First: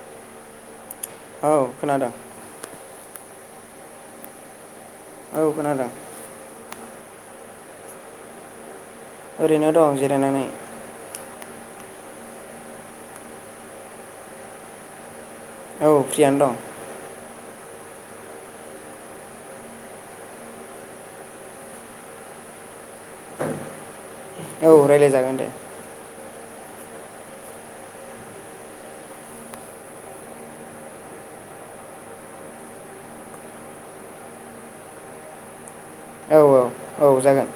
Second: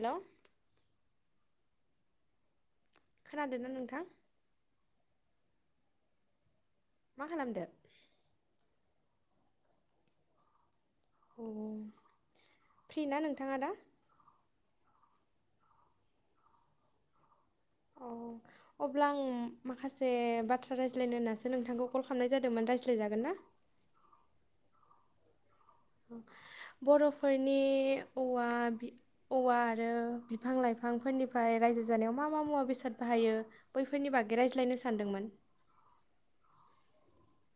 हेल' औ खोनादों। खोनादोंना नोंथां? औ खोनदों। मा खालामदो? ओरैनो दं जिरायनानै। उम फ्रि ना नोंथाङा दा? औ फ्रियानो दं। औ अब्ला आं माखासे बाथ्रा रायज्लायनो होन्नासो नोंथांखौ कल खालामनाय जादोंमोन रायज्लाय [unintelligible] जागोन ना औ रायज्लाय जागोन दे। बर'फोरनि औवा औवा आरो बिफां लाइफांफोरनिफ्राय रायजो जानायाव मा मा मुवा बेसाद बाहायो बैफोरनि बागै रायज्लायनो सानदोंमोन। औ औ औ जागोन।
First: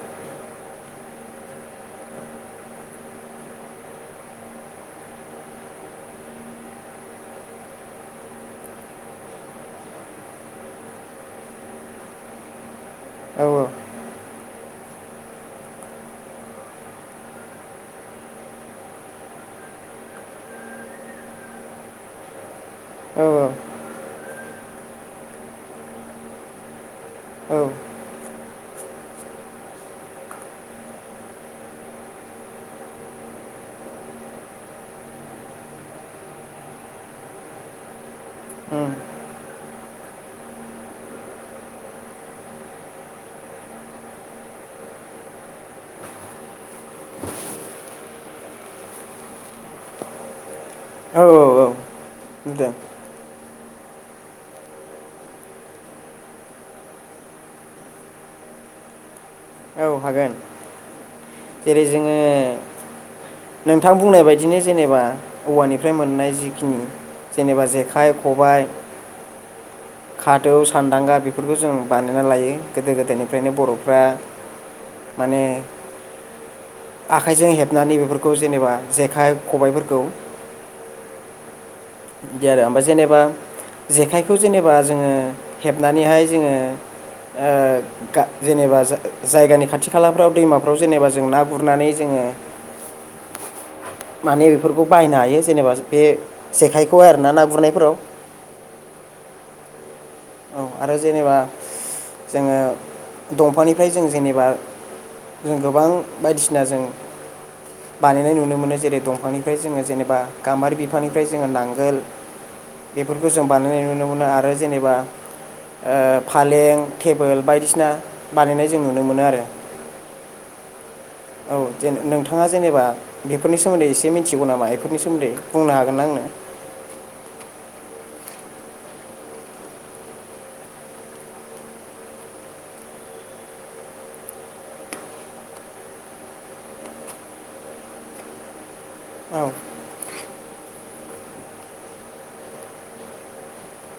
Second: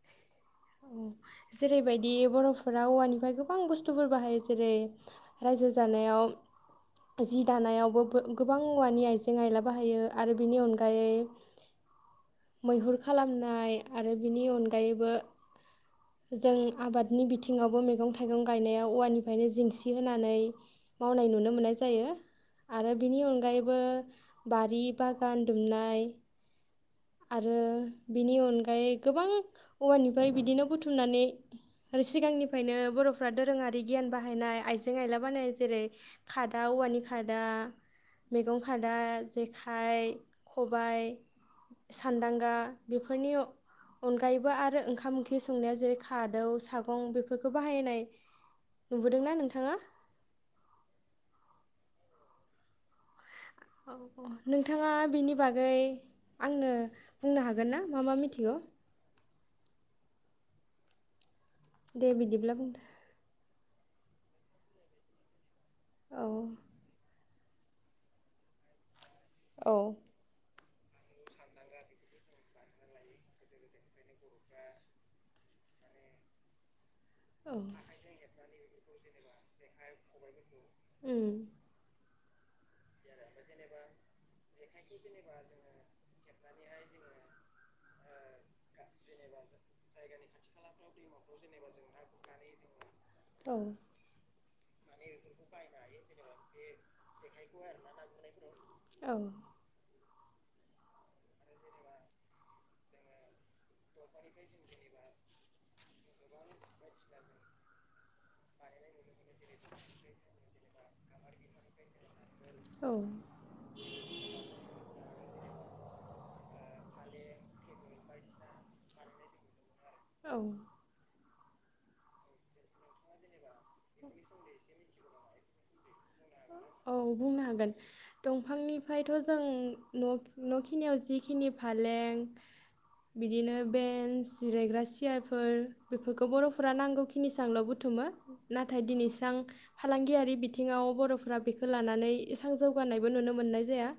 जेरैबायदि बर'फोरा औवानिफ्राय गोबां बुस्थुफोर बाहायो जेरै रायजो जानायाव जि दानायावबो गोबां औवानि आइजें आयला बाहायो आरो बिनि अनगायै मैहुर औ खालामनाय आरो बिनि अनगायैबो जों आबादनि बिथिङावबो मैगं-थाइगं गायनाया औवानिफ्रायनो जिंसि होनानै मावनाय नुनो मोननाय जायो आरो बिनि औ अनगायैबो बारि-बागान दुमनाय औ आरो बिनि अनगायै गोबां औवानि फ्राय बिदिनो बुथुमनानै सिगांनिफ्रायनो बर'फ्रा दोरोङारि गियान बाहायनाय आइजें-आइला बानायनाय जेरै खादा, औवानि खादा, मैगं उम खादा, जेखाइ, खबायाइ, सान्दांगा बेफोरनि अनगायैबो आरो ओं ओंखाम ओंख्रि संनायाव जेरै खादौ, सागं बेफोरखौ बाहायनाय नुबोदों ना नोंथाङा? नुदों। औ औ नोंथाङा बिनि बागै आंनो बुंनो हागोन ना मा मा मिथिगौ? औ हागोन। जेरै दे जोङो बिदिब्ला बुंदो नोंथां बुंनाय बायदिनो जेनेबा औवानिफ्राय औ मोननाय जिखिनि जेनेबा जेखाइ, खबाय औ। दौ सान्दांगा बेफोरखौ जों बानायना लायो गोदो गोदायनिफ्रायनो बर'फ्रा माने आखाइजों औ उम हेबनानै बेफोरखौ जेनेबा जेखाइ खबायफोरखौ बिदि आरो इनफाय जेनेबा जेखाय खौ जेनेबा जोङो हेबनानैहाय जोङो ओ गा जेनेबा जा-जायगानि खाथि खालाफ्राव दैमाफ्राव जेनेबा जों ना गुरनानै जोङो औ। माने बेफोरखौ बायनो हायो जेनेबा बे जेखाइखौ आरोना ना गुरनायफोराव। औ। औ आरो जेनेबा जोङो दंफांनिफ्राय जों जेनेबा जों गोबां बायदिसिना जों बानायनाय नुनो मोनो जेरै दंफांनिफ्राय जोङो जेनेबा गामबारि बिफांनिफ्राय जोङो नांगोल औ बेफोरखौ जों बानायनाय नुनो मोनो आरो जेनेबा ओ फालें टेबोल बायदिसिना बानायनाय जों नुनो मोनो आरो। औ औ जों नोंथाङा जेनेबा बेफोरनि सोमोन्दै एसे मिनथिगौ नामा बेफोरनि सोन्दै बुंनो हागोन ना आंनो औ बुंनो हागोन दंफांनिफ्रायथ जों न'खिनियाव जिखिनि फालें बिदिनो बेन्स जिरायग्रा सियारफोर बेफोरखौ बर'फोरा नांगौखिनिसांल बुथुमो दिनैसां औ फालांगियारि बि बिथिङाव बरफोरा बेखौ लानानै इसबां जौगानायबो नुनो मोननाय जाया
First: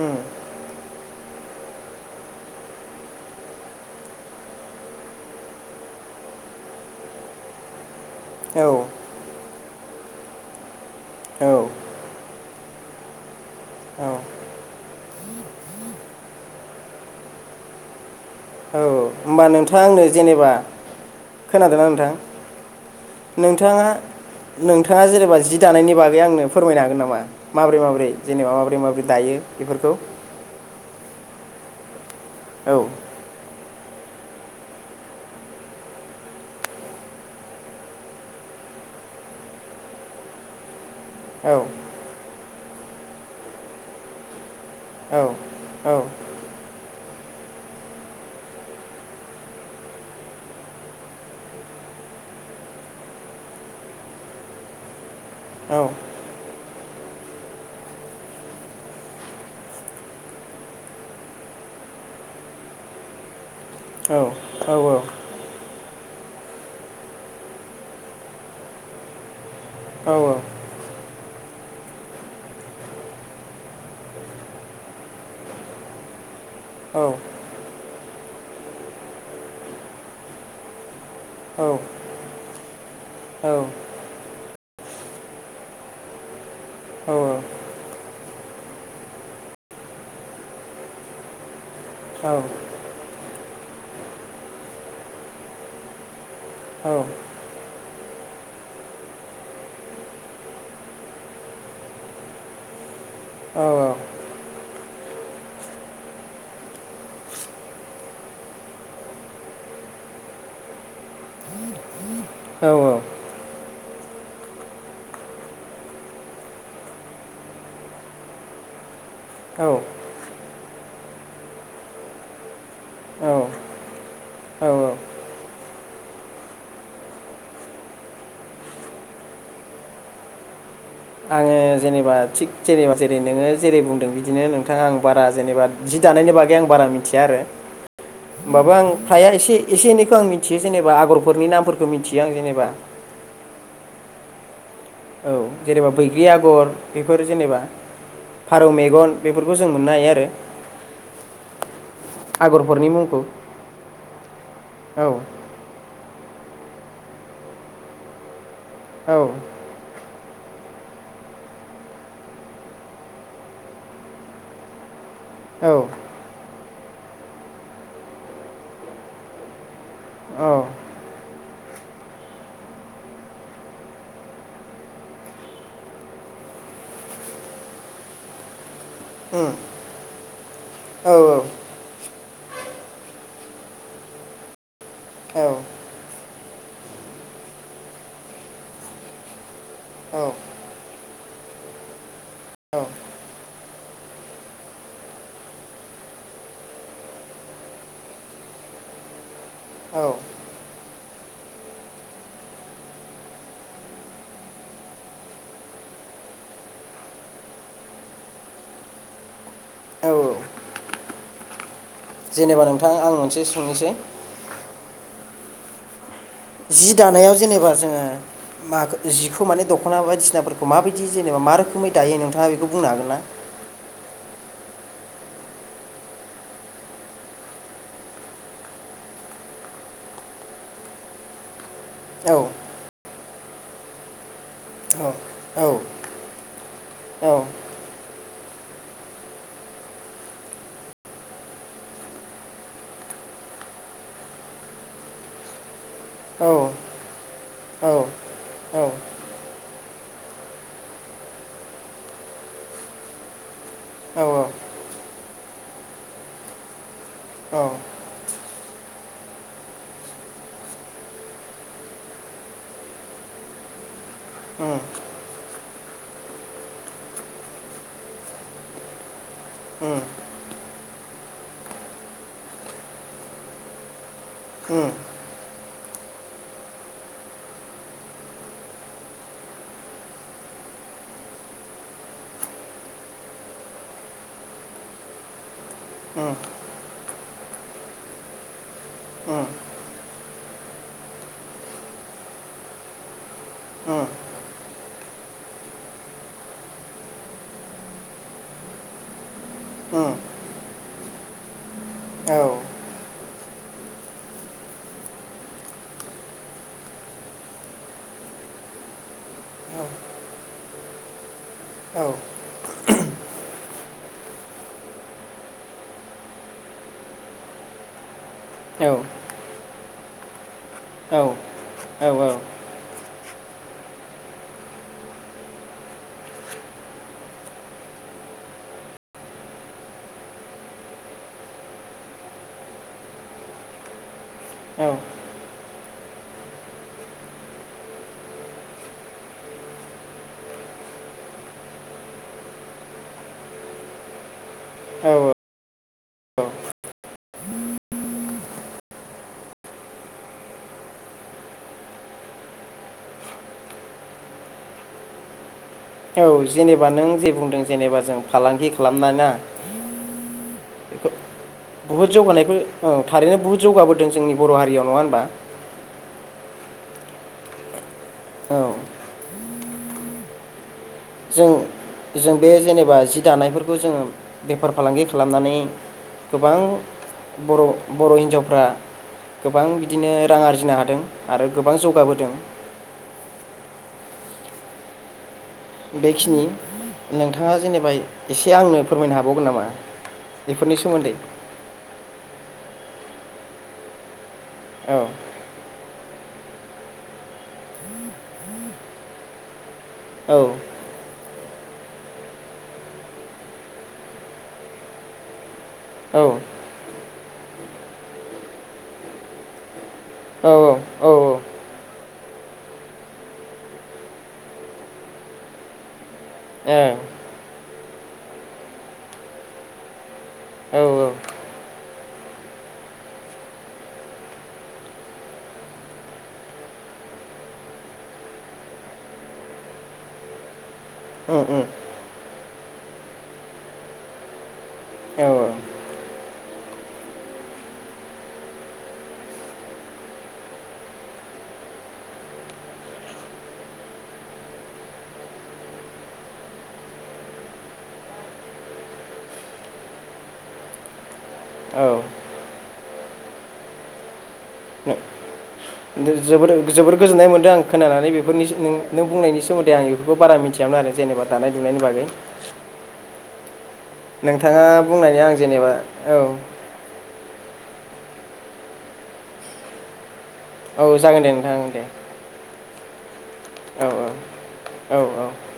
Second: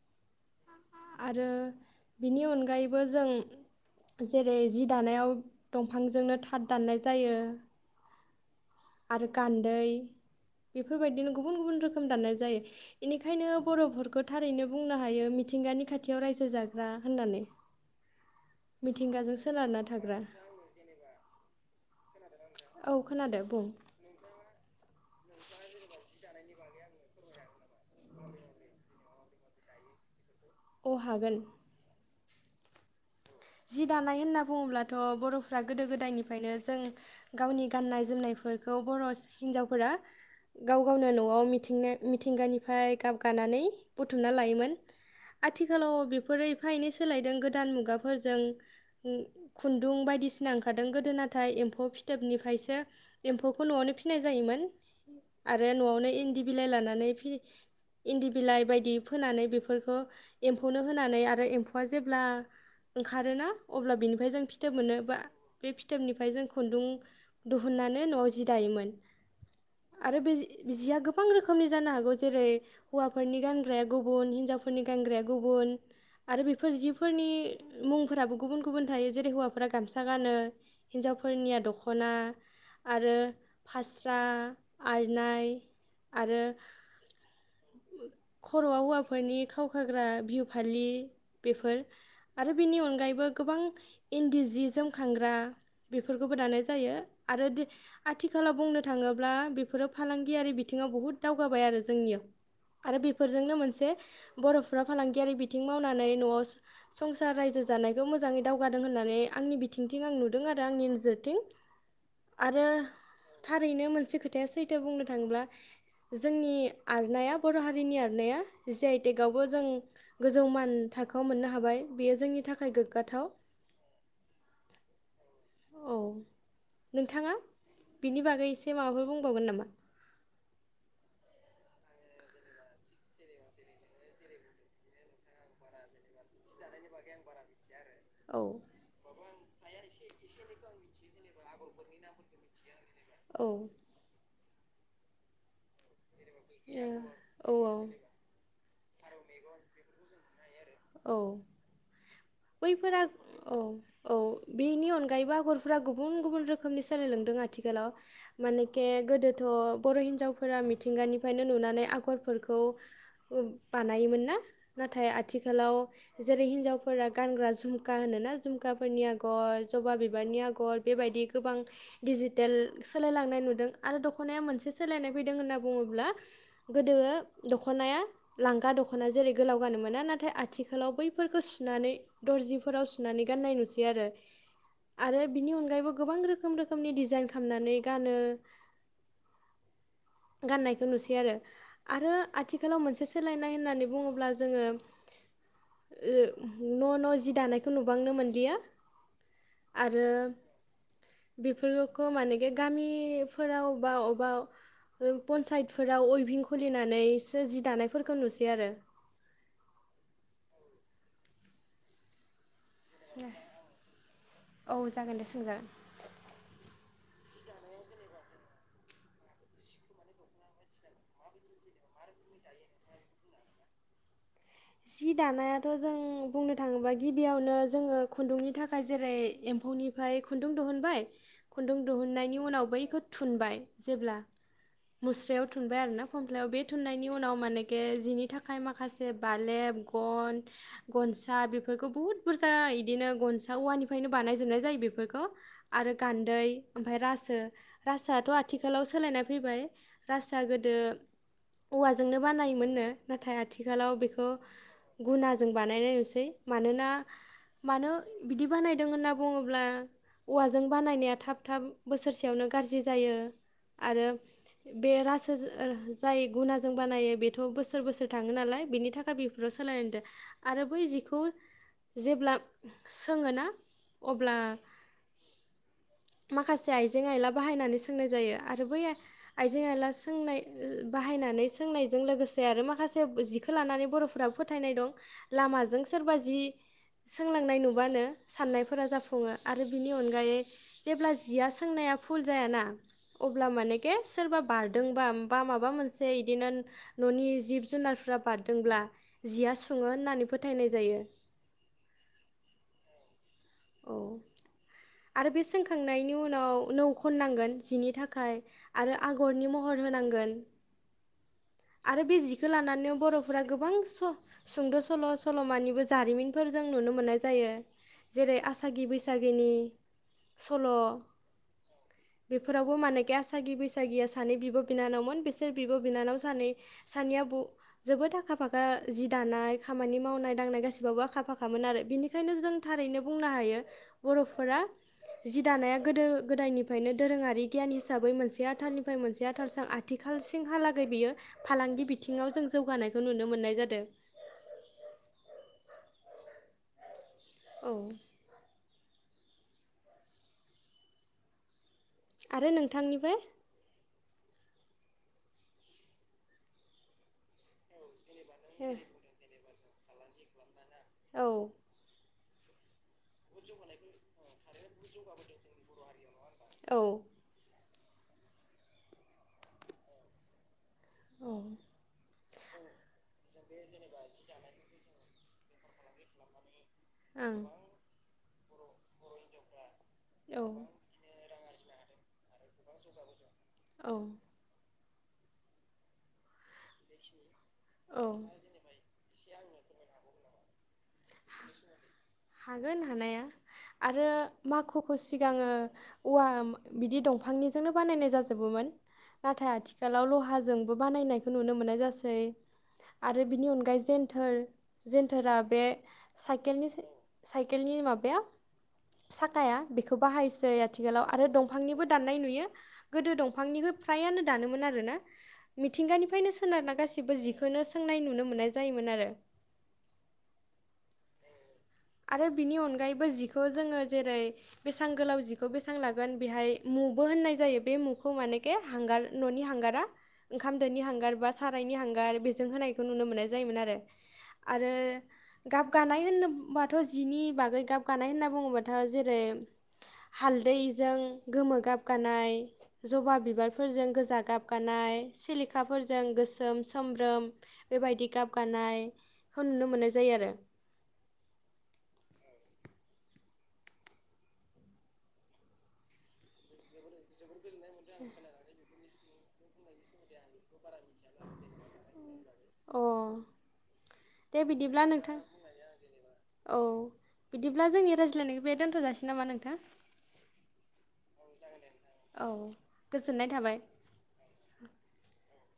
उम, आरो बिनि अनगायैबो जों जेरै जि दानायाव दंफांजोंनो थाथ दाननाय जायो औ आरो गान्दै बेफोरबायदिनो औ गुबुन गुबुन रोखोम दाननाय जायो इनिखायनो औ बर'फोरखौ थारैनो बुंनो हायो मिथिंगानि खाथियाव रायजो जाग्रा होननानै मिथिंगाजों होमबा सोनारना नोंथाङा आंनो थाग्रा जेनेबा खोनादों ना नों दा औ खोनादो बुं नोंथाङा नोंथाङा जेनेबा जि दानायनि बागै आंनो फोरमायनो हागोन नामा माबोरै माबोरै जेनेबा माबोरै माबोरै दायो बेफोरखौ अ हागोन औ जि दानाय होनना बुङोब्लाथ बर'फ्रा गोदो गोदायनिफ्रायनो जों गावनि गाननाय जोमनायफोरखौ बर' हिन्जावफोरा गाव गावनो नआव औ मिथिंगा मि थिंगानिफ्राय गाब गानानै बुथुमना लायोमोन औ आथिखालाव बेफोरो एफा एनै सोलायदों गोदान मुगा फोरजों खुन्दुं बायदिसिना ओंखारदों गोदो नाथाय एम्फौ फिथोबनिफ्रायसो एम्फौखौ नआवनो फिसिनाय जायोमोन आरो औ नआवनो इन्दि बिलाइ लानानै फि इन्दि बिलाइ बायदि फोनानै बेफोरखौ एम्फौनो होनानै आरो एम्फौआ जेब्ला ओंखारोना अब्ला औ बिनिफ्राय जों फिथोब मोनो बा बे फिथोबनिफ्राय जों खुन्दुं दिहुननानै नआव जि दायोमोन आरो बे औ जिया गोबां रोखोमनि जानो हागौ जेरै हौवाफोरनि गानग्राया गुबुन हिनजावफोरनि गानग्राया गुबुन आरो बेफोर जिफोरनि मुंफोराबो गुबुन गुबुन थायो जेरै हौवाफोरा गामसा गानो हिन्जावफोरनिया औ दखना आरो औ औ फास्रा आरनाइ आरो औ खर'आव हौवाफोरनि खावखाग्रा बिहु फालि बेफोर आरो बेनि अनगायैबो गोबां इन्दि जि जोमखांग्रा बेफोरखौबो दानाय जायो आरो आथिखालाव बुंनो थाङोब्ला बेफोरो फालांगियारि बिथिङाव बहुद दावगाबाय आरो जोंनियाव आरो बेफोरजोंनो मोनसे बर'फोरा फालांगियारि बिथिं मावनानै नआव संसार रायजो जानायखौ मोजाङै दावगादों होननानै आंनि बिथिंथिं आं नुदों आरो आंनि नोजोरथिं आरो थारैनो मोनसे खोथाया सैथो बुंनो थाङोब्ला जोंनि आर'नाया बर' हारिनि आर'नाया जि आइ टेगआवबो औ जों गोजौ मान थाखोआव मोननो हाबाय बेयो जोंनि थाखाय गोग्गाथाव औ औ नोंथाङा बिनि बागै एसे माबाफोर बुंबावगोन नामा? आङो जेनेबा थिग जेनेबा जेरै नोङो जेरै बुंदों बिदिनो नोंथाङा आं बारा जेनेबा जि दानायनि बागै आं बारा मिथिया आरो औ होमबाबो आं फ्राय एसे एसे एनैखौ आं मिथियो जेनेबा आगरफोरनि नामफोरखौ मिथियो आं जेनेबा औ औ जेनेबा बैग्रि आगर बेफोर ओ औ जेनेबा फारौ मेगन बेफोरखौ जों मोननो हायो आरो औ आगरफोरनि बैफोरा मुंखौ औ औ बेनि औ अनगायैबो आगरफोरा गुबुन गुबुन रोखोमनि सोलायलांदों आथिखालाव मानिके औ गोदोथ' बर' हिनजावफोरा मिथिंगानिफ्रायनो नुनानै आगरफोरखौ बानायोमोन ना नाथाय आथिखा औ लाव जेरै हिनजावफोरा गानग्रा झुमखा होनोना झुमखाफोरनि आगर जबा बिबारनि आगर बेबायदि गोबां दिडिजिटेल सोलायलांनाय नुदों आरो दख'नाया मोनसे सोलायनाय फैदों होनना बुङोब्ला गोदो दख'नाया लांगा दख'ना जेरै गोलाव गानो मोना नाथाय आथिखालाव औ बैफोरखौ सुनानै दर्जिफोराव सुनानै गाननाय नुसै आरो आरो औ बिनि अनगायैबो गोबां रोखोम रोखोमनि डिजाइन खामनानै गानो गाननायखौ नुसै आरो आरो आथिखालाव मोनसे सोलायनाय होननानै बुङोब्ला जोङो ओ न' न' जि दानायखौ नुबांनो मोनलिया आरो औ बेफोरखौ मानिके गामिफोराव बा अबेबा पन्सायतफोराव अइभिं खुलिनानैसो जि दानायफोरखौ नुसै आरो औ जेनेबा नों थां आं मोनसे सोंनोसै औ जागोन दे सोंजागोन जि दानायाव जेनेबा जोङो माखो जिखौ माने दख'ना बायदिसिनाफोरखौ माबायदि जेनेबा मा रोखोमै दायो नोंथाङा बेखौ बुंनो हागोन ना? जि दानायाथ' जों बुंनो थाङोबा गिबियावनो जोङो खुन्दुंनि थाखाय जेरै एम्फौनिफ्राय खुन्दुं दिहुनबाय खुन्दुं दिुहुननायनि औ उनाव बैखौ थुनबाय जेब्ला औ मुस्रायाव औ थुनबाय आरोना फमफ्लायाव बे थुननायनि उनाव मानेके जिनि थाखाय माखासे बालेब गन गनसा बेफोरखौ बुहुद बुरजा बिदिनो गनसा औवानिफ्रायनो बानायोबनाय जायो बेफोरखौ आरो गान्दै औ ओमफ्राय औ रासो आथ' आथिखालाव सोलायनाय फैबाय रासोआ गोदो औवाजोंनो बानायोमोननो नाथाय आथिखालाव औ खौ गुनाजों बानायनाय नुसै मानोना औ मानो बिदि बानायदों होनना बुङोब्ला औवाजों बानायनाया थाब थाब बोसोरसेयावनो गाज्रि जायो आरो उम बे रासो जाय गुनाजों बानायो बेथ' बोसोर बोसोर थाङो नालाय बेनि थाखाय दा सिफ्राव सोलायनाय उम नुदों आरो ब बै जिखौ जेब्ला सोङोना अब्ला उम माखासे आइजें आइला बाहायनानै सोंनाय जायो आरो बै आइजें आइला सोंनायजों लोगोसे आरो माखासे जिखो लानानै बरफ्रा फोथायनाय दं लामाजों सोरबा उम जि सोंलांनाय नुबानो साननायफोरा जाफुङो उम आरो बिनि अनगायै जेब्ला जिया सोंनाया फुल जायाना अब्ला मानेके उम सोरबा बार बारदोंबा बा माबा मोनसे बिदिनो न'नि जिब जुनारफ्रा बारदोंब्ला जिया सुङो उम होननानै फोथायनाय जायो। [unintelligible] औ। औ आरो बे सोंखांनायनि उनाव नो खननांगोन जिनि थाखाय आरो आगरनि महर होनांगोन औ आरो बे जिखौ लानानै बर'फोरा गोबां सुंद' सल' सल'मानिबो जारिमिनफोर जों नुनो मोननाय जायो। जेरै आसागि बैसागिनि सल' बेफोरावबो माने आसागि बैसागिया सानै बिब' बिनानावमोन बिसोर बिब' बिनानाव सानै सानैया जोबोद आखा फाखा जि दानाय खामानि मावनाय दांनाय गासिबावबो आखा फाखामोन आरो बिनिखायनो जों थारैनो बुंनो हायो बर'फोरा जि दानाया गोदो गोदायनिफ्रायनो दोरोङारि गियान हिसाबै मोनसे आथालनिफ्राय मोनसे आथालजों आथिखालसिंहालागै बियो फालांगि बिथिङाव जों जौगानायखौ नुनो मोननाय जादों। औ औ। आरो नोंथांनिफ्राय औ जेनेबा नों जे बुंदों जेनेबा जों फालांगि खालामना ना [inaudible] औ बहुत जौगानायखो औ थारैनो बुहुत जौगाबोदों जोंनि बर' हारियाव नङा होनबा? औ औ [inaudible] जों बे जेनेबा जि दानायफोरखौ जोङो बेफार फालांगि खालामनानै गोबां ओं बर' बर' हिनजाव फ्रा गोबां बिदिनो रां औ आरजिनो हादों। आरो गोबां जौगाबोदों। औ बेखिनि नों थाङा जेनेबा औ एसे आंनो फोरमायनो हाबावगोन नामा बेफोरनि सोमोन्दै? हागोन हानाया आरो माखुखौ औ सिगाङो औवा बिदि दंफांनिजोंनो बानायनाय जाजोबोमोन नाथाय आथि खालाव औ लहाजोंबो बानायनाय खौ नुनो मोननाय जासै आरो बेनि अनगायै जेेनथोर जेन्थोरा बे औ साइकेलनि साइकेलनि माबाया साखाया बेखौ औ बाहायसै आथिखालाव औ आरो दंफांनिबो दाननाय नुयो गोदो दंफांनिखो फ्रायानो दानोमोन आरोना मिथिंगानिफ्रायनो सोनारना ए गासैबो जिखोनो सोंनाय नुनो मोननाय जायोमोन आरो। औ आरो बिनि अनगायैबो जिखौ जोङो जेरै बेसेबां गोलाव जिखौ बेसेबां लागोन बेहाय मुबो होननाय जायो बे मुखौ मानेखे हांगार न'नि हांगारा ओंखाम दोनि हांगार बा सारायनि हांगार बेजों होनायखौ नुनो मोननाय जायोमोन आरो आरो औ गाब गानाय होननोबा थ' जिनि बागै गाबगानाय होनना बुङोबाथ' जेरै हालदैजों गोमो गाबगानाय जबा बिबारफोरजों गोजा गाबगानाय सिलिखाफोरजों गोसोम सोमब्रोम बेबायदि गाबगानायखौ नुनो मोन्नाय जायो आरो। औ जोबोद ओ जोबोर गोजोननाय मोन्दों आं। खोनानानै बेफोरनि नों बुंनायनि सोमोन्दै आं बेफोरखौ बारा मिन्थियामोन आरो जेनेबा दानाय लुनायनि बागै। अ दे नोंथाङा बिदिब्ला नोंथां बुंनायनि आं जेनेबा औ बिदिब्ला जोंनि रायज्लायनायखौ बे दोनथ'जासै नामा नोंथां? औ जागोन दे नोंथां दे। औ गोजोननाय थाबाय। औ औ औ